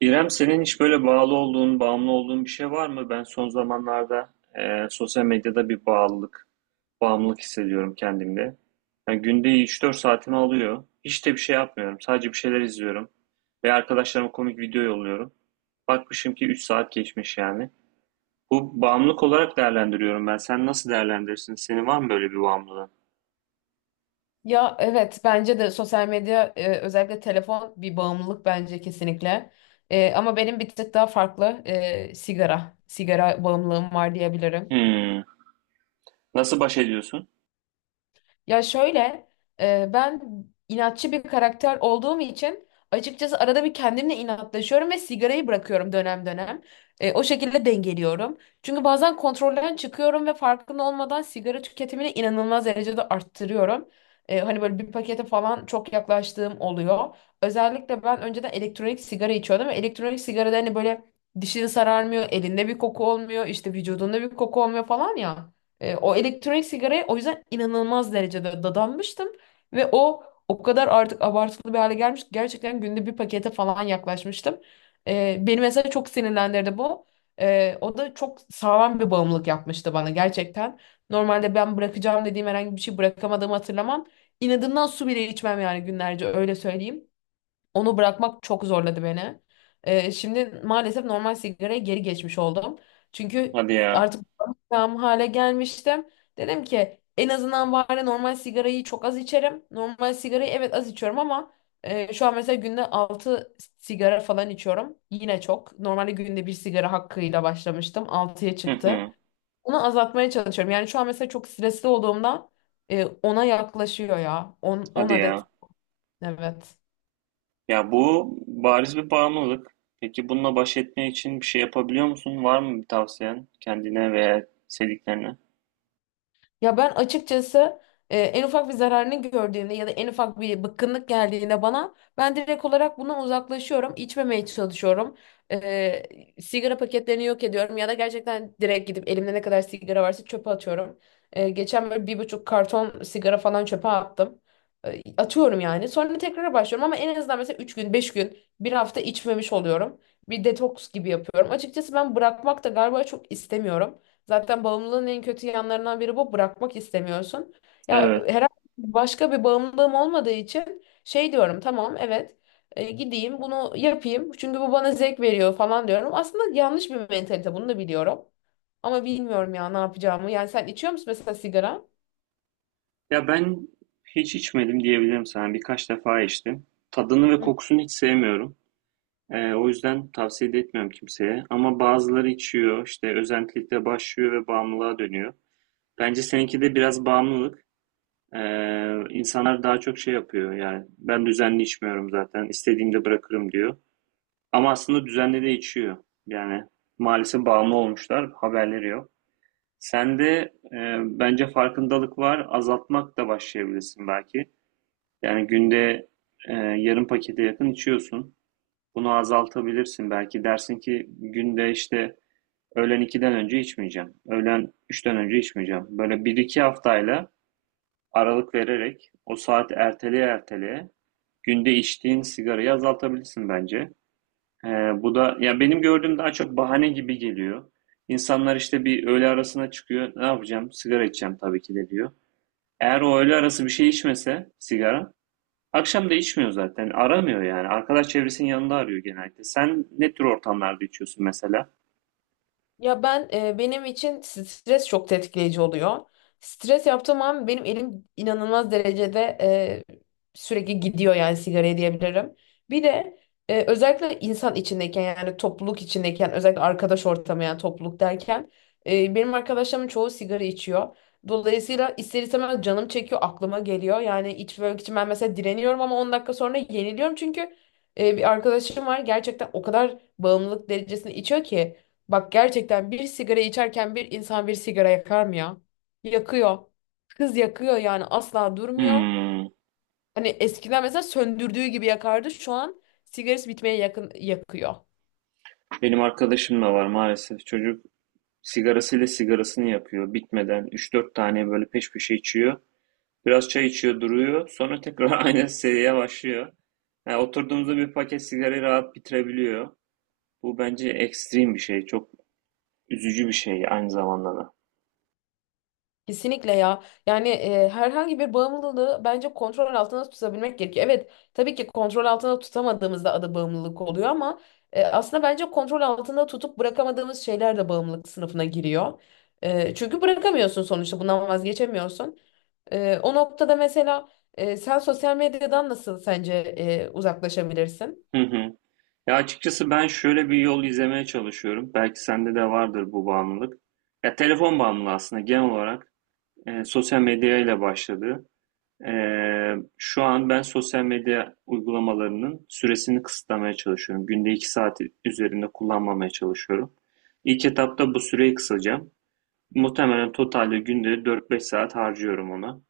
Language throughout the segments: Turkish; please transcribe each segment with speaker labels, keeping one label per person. Speaker 1: İrem, senin hiç böyle bağlı olduğun, bağımlı olduğun bir şey var mı? Ben son zamanlarda sosyal medyada bir bağlılık, bağımlılık hissediyorum kendimde. Yani günde 3-4 saatimi alıyor. Hiç de bir şey yapmıyorum. Sadece bir şeyler izliyorum. Ve arkadaşlarıma komik video yolluyorum. Bakmışım ki 3 saat geçmiş yani. Bu bağımlılık olarak değerlendiriyorum ben. Sen nasıl değerlendirirsin? Senin var mı böyle bir bağımlılığın?
Speaker 2: Ya evet bence de sosyal medya özellikle telefon bir bağımlılık bence kesinlikle. Ama benim bir tık daha farklı, sigara. Sigara bağımlılığım var diyebilirim.
Speaker 1: Hmm. Nasıl baş ediyorsun?
Speaker 2: Ya şöyle, ben inatçı bir karakter olduğum için açıkçası arada bir kendimle inatlaşıyorum ve sigarayı bırakıyorum dönem dönem. O şekilde dengeliyorum. Çünkü bazen kontrolden çıkıyorum ve farkında olmadan sigara tüketimini inanılmaz derecede arttırıyorum. Hani böyle bir pakete falan çok yaklaştığım oluyor. Özellikle ben önceden elektronik sigara içiyordum ve elektronik sigarada hani böyle dişini sararmıyor, elinde bir koku olmuyor, işte vücudunda bir koku olmuyor falan ya. O elektronik sigaraya o yüzden inanılmaz derecede dadanmıştım. Ve o kadar artık abartılı bir hale gelmiş ki gerçekten günde bir pakete falan yaklaşmıştım. Beni mesela çok sinirlendirdi bu. O da çok sağlam bir bağımlılık yapmıştı bana gerçekten. Normalde ben bırakacağım dediğim herhangi bir şey bırakamadığımı hatırlamam. İnadından su bile içmem yani günlerce öyle söyleyeyim. Onu bırakmak çok zorladı beni. Şimdi maalesef normal sigaraya geri geçmiş oldum. Çünkü
Speaker 1: Hadi ya.
Speaker 2: artık tam hale gelmiştim. Dedim ki en azından bari normal sigarayı çok az içerim. Normal sigarayı evet az içiyorum ama şu an mesela günde 6 sigara falan içiyorum. Yine çok. Normalde günde bir sigara hakkıyla başlamıştım. Altıya
Speaker 1: Hı
Speaker 2: çıktı.
Speaker 1: hı.
Speaker 2: Onu azaltmaya çalışıyorum. Yani şu an mesela çok stresli olduğumda 10'a yaklaşıyor ya. 10 10
Speaker 1: Hadi
Speaker 2: adet,
Speaker 1: ya.
Speaker 2: evet.
Speaker 1: Ya bu bariz bir bağımlılık. Peki bununla baş etmek için bir şey yapabiliyor musun? Var mı bir tavsiyen kendine veya sevdiklerine?
Speaker 2: Ya ben açıkçası en ufak bir zararını gördüğümde ya da en ufak bir bıkkınlık geldiğinde bana ben direkt olarak bundan uzaklaşıyorum, içmemeye çalışıyorum. E, Sigara paketlerini yok ediyorum ya da gerçekten direkt gidip elimde ne kadar sigara varsa çöpe atıyorum. Geçen böyle bir buçuk karton sigara falan çöpe attım. Atıyorum yani. Sonra tekrar başlıyorum ama en azından mesela 3 gün, 5 gün, bir hafta içmemiş oluyorum. Bir detoks gibi yapıyorum. Açıkçası ben bırakmak da galiba çok istemiyorum. Zaten bağımlılığın en kötü yanlarından biri bu. Bırakmak istemiyorsun. Ya
Speaker 1: Evet.
Speaker 2: herhangi başka bir bağımlılığım olmadığı için şey diyorum, tamam evet, gideyim bunu yapayım. Çünkü bu bana zevk veriyor falan diyorum. Aslında yanlış bir mentalite, bunu da biliyorum. Ama bilmiyorum ya ne yapacağımı. Yani sen içiyor musun mesela sigara?
Speaker 1: Ya ben hiç içmedim diyebilirim sana. Birkaç defa içtim. Tadını ve
Speaker 2: Hı.
Speaker 1: kokusunu hiç sevmiyorum. O yüzden tavsiye de etmiyorum kimseye. Ama bazıları içiyor, işte özentilikle başlıyor ve bağımlılığa dönüyor. Bence seninki de biraz bağımlılık. İnsanlar daha çok şey yapıyor. Yani ben düzenli içmiyorum zaten. İstediğimde bırakırım diyor. Ama aslında düzenli de içiyor. Yani maalesef bağımlı olmuşlar. Haberleri yok. Sende bence farkındalık var. Azaltmak da başlayabilirsin belki. Yani günde yarım pakete yakın içiyorsun. Bunu azaltabilirsin belki. Dersin ki günde işte öğlen iki'den önce içmeyeceğim. Öğlen üç'ten önce içmeyeceğim. Böyle bir iki haftayla aralık vererek o saat erteleye erteleye günde içtiğin sigarayı azaltabilirsin bence. Ee, Bu da ya benim gördüğüm daha çok bahane gibi geliyor. İnsanlar işte bir öğle arasına çıkıyor. Ne yapacağım? Sigara içeceğim tabii ki de diyor. Eğer o öğle arası bir şey içmese sigara, akşam da içmiyor zaten. Aramıyor yani. Arkadaş çevresinin yanında arıyor genellikle. Sen ne tür ortamlarda içiyorsun mesela?
Speaker 2: Ya ben benim için stres çok tetikleyici oluyor. Stres yaptığım an benim elim inanılmaz derecede sürekli gidiyor yani sigaraya diyebilirim. Bir de özellikle insan içindeyken yani topluluk içindeyken, özellikle arkadaş ortamı yani topluluk derken benim arkadaşlarımın çoğu sigara içiyor. Dolayısıyla ister istemez canım çekiyor, aklıma geliyor. Yani içmek için ben mesela direniyorum ama 10 dakika sonra yeniliyorum çünkü bir arkadaşım var gerçekten o kadar bağımlılık derecesinde içiyor ki. Bak gerçekten bir sigara içerken bir insan bir sigara yakar mı ya? Yakıyor. Kız yakıyor yani, asla durmuyor.
Speaker 1: Hmm.
Speaker 2: Hani eskiden mesela söndürdüğü gibi yakardı. Şu an sigarası bitmeye yakın yakıyor.
Speaker 1: Benim arkadaşım da var maalesef. Çocuk sigarasıyla sigarasını yapıyor. Bitmeden 3 4 tane böyle peş peşe içiyor. Biraz çay içiyor, duruyor. Sonra tekrar aynı seriye başlıyor. Yani oturduğumuzda bir paket sigarayı rahat bitirebiliyor. Bu bence ekstrem bir şey. Çok üzücü bir şey aynı zamanda da.
Speaker 2: Kesinlikle ya. Yani herhangi bir bağımlılığı bence kontrol altında tutabilmek gerekiyor. Evet, tabii ki kontrol altında tutamadığımızda adı bağımlılık oluyor ama aslında bence kontrol altında tutup bırakamadığımız şeyler de bağımlılık sınıfına giriyor. Çünkü bırakamıyorsun sonuçta, bundan vazgeçemiyorsun. O noktada mesela sen sosyal medyadan nasıl sence uzaklaşabilirsin?
Speaker 1: Hı hı. Ya açıkçası ben şöyle bir yol izlemeye çalışıyorum. Belki sende de vardır bu bağımlılık. Ya telefon bağımlılığı aslında genel olarak sosyal medyayla başladı. Şu an ben sosyal medya uygulamalarının süresini kısıtlamaya çalışıyorum. Günde 2 saat üzerinde kullanmamaya çalışıyorum. İlk etapta bu süreyi kısacağım. Muhtemelen totalde günde 4 5 saat harcıyorum ona.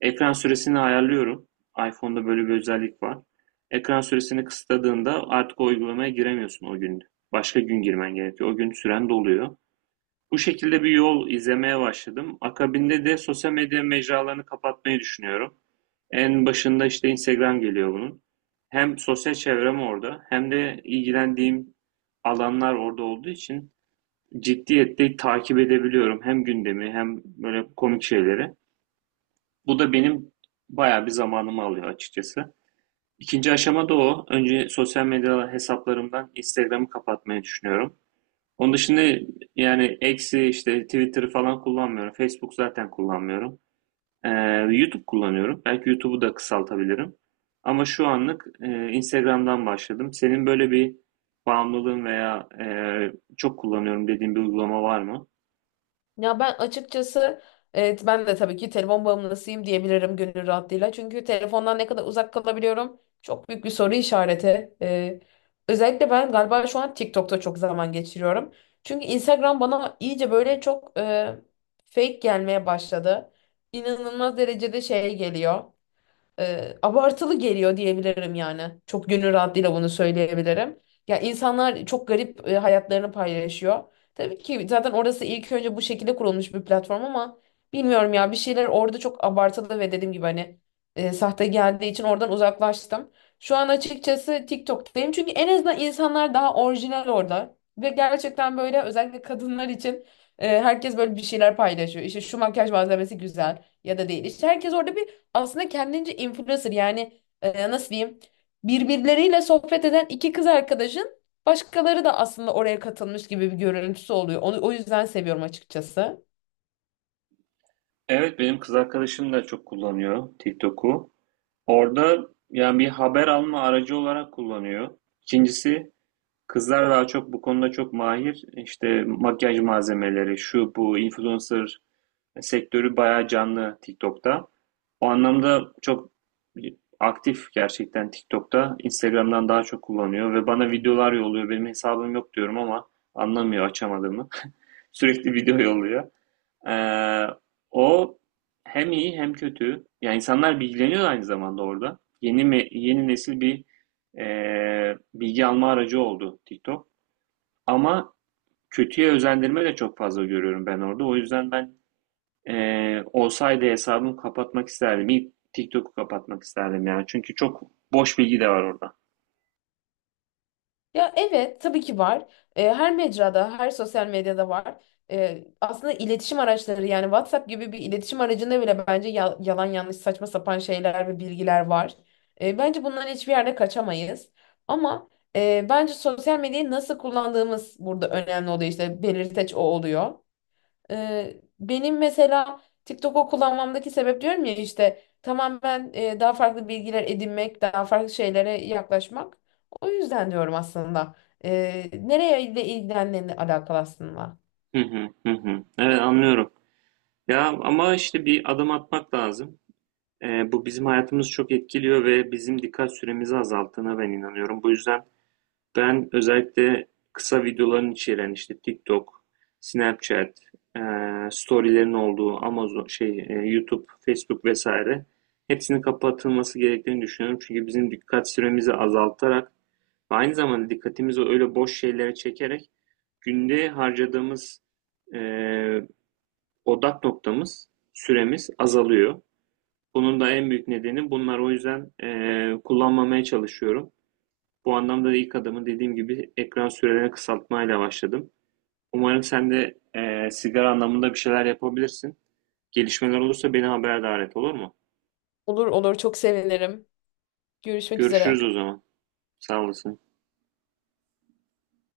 Speaker 1: Ekran süresini ayarlıyorum. iPhone'da böyle bir özellik var. Ekran süresini kısıtladığında artık o uygulamaya giremiyorsun o gün. Başka gün girmen gerekiyor. O gün süren doluyor. Bu şekilde bir yol izlemeye başladım. Akabinde de sosyal medya mecralarını kapatmayı düşünüyorum. En başında işte Instagram geliyor bunun. Hem sosyal çevrem orada hem de ilgilendiğim alanlar orada olduğu için ciddiyetle takip edebiliyorum. Hem gündemi hem böyle komik şeyleri. Bu da benim bayağı bir zamanımı alıyor açıkçası. İkinci aşama da o. Önce sosyal medya hesaplarımdan Instagram'ı kapatmayı düşünüyorum. Onun dışında yani eksi işte Twitter'ı falan kullanmıyorum. Facebook zaten kullanmıyorum. Ee, YouTube kullanıyorum. Belki YouTube'u da kısaltabilirim. Ama şu anlık Instagram'dan başladım. Senin böyle bir bağımlılığın veya çok kullanıyorum dediğin bir uygulama var mı?
Speaker 2: Ya ben açıkçası evet, ben de tabii ki telefon bağımlısıyım diyebilirim gönül rahatlığıyla. Çünkü telefondan ne kadar uzak kalabiliyorum çok büyük bir soru işareti. Özellikle ben galiba şu an TikTok'ta çok zaman geçiriyorum. Çünkü Instagram bana iyice böyle çok fake gelmeye başladı. İnanılmaz derecede şey geliyor, abartılı geliyor diyebilirim yani. Çok gönül rahatlığıyla bunu söyleyebilirim. Ya insanlar çok garip hayatlarını paylaşıyor. Tabii ki zaten orası ilk önce bu şekilde kurulmuş bir platform ama bilmiyorum ya, bir şeyler orada çok abartılı ve dediğim gibi hani sahte geldiği için oradan uzaklaştım. Şu an açıkçası TikTok'tayım çünkü en azından insanlar daha orijinal orada. Ve gerçekten böyle özellikle kadınlar için herkes böyle bir şeyler paylaşıyor. İşte şu makyaj malzemesi güzel ya da değil. İşte herkes orada bir, aslında kendince influencer yani, nasıl diyeyim, birbirleriyle sohbet eden iki kız arkadaşın başkaları da aslında oraya katılmış gibi bir görüntüsü oluyor. Onu, o yüzden seviyorum açıkçası.
Speaker 1: Evet, benim kız arkadaşım da çok kullanıyor TikTok'u. Orada yani bir haber alma aracı olarak kullanıyor. İkincisi kızlar daha çok bu konuda çok mahir. İşte makyaj malzemeleri, şu bu influencer sektörü bayağı canlı TikTok'ta. O anlamda çok aktif gerçekten TikTok'ta. Instagram'dan daha çok kullanıyor ve bana videolar yolluyor. Benim hesabım yok diyorum ama anlamıyor açamadığımı. Sürekli video yolluyor. Ee, O hem iyi hem kötü. Yani insanlar bilgileniyor aynı zamanda orada. Yeni nesil bir bilgi alma aracı oldu TikTok. Ama kötüye özendirme de çok fazla görüyorum ben orada. O yüzden ben olsaydı hesabımı kapatmak isterdim. İlk TikTok'u kapatmak isterdim yani. Çünkü çok boş bilgi de var orada.
Speaker 2: Ya evet, tabii ki var. Her mecrada, her sosyal medyada var. Aslında iletişim araçları yani WhatsApp gibi bir iletişim aracında bile bence yalan yanlış saçma sapan şeyler ve bilgiler var. Bence bundan hiçbir yerde kaçamayız. Ama bence sosyal medyayı nasıl kullandığımız burada önemli oluyor, işte belirteç o oluyor. Benim mesela TikTok'u kullanmamdaki sebep diyorum ya, işte tamam ben daha farklı bilgiler edinmek, daha farklı şeylere yaklaşmak. O yüzden diyorum aslında. Nereye ile ilgilendiğini alakalı aslında.
Speaker 1: Hı hı hı hı. Evet, anlıyorum. Ya ama işte bir adım atmak lazım. Bu bizim hayatımızı çok etkiliyor ve bizim dikkat süremizi azalttığına ben inanıyorum. Bu yüzden ben özellikle kısa videoların içeren işte TikTok, Snapchat, storylerin olduğu Amazon, şey, YouTube, Facebook vesaire hepsinin kapatılması gerektiğini düşünüyorum. Çünkü bizim dikkat süremizi azaltarak ve aynı zamanda dikkatimizi öyle boş şeylere çekerek günde harcadığımız eee, odak noktamız, süremiz azalıyor. Bunun da en büyük nedeni bunlar o yüzden kullanmamaya çalışıyorum. Bu anlamda da ilk adımı dediğim gibi ekran sürelerini kısaltmayla başladım. Umarım sen de sigara anlamında bir şeyler yapabilirsin. Gelişmeler olursa beni haberdar et, olur mu?
Speaker 2: Olur olur, çok sevinirim. Görüşmek üzere.
Speaker 1: Görüşürüz o zaman. Sağ olasın.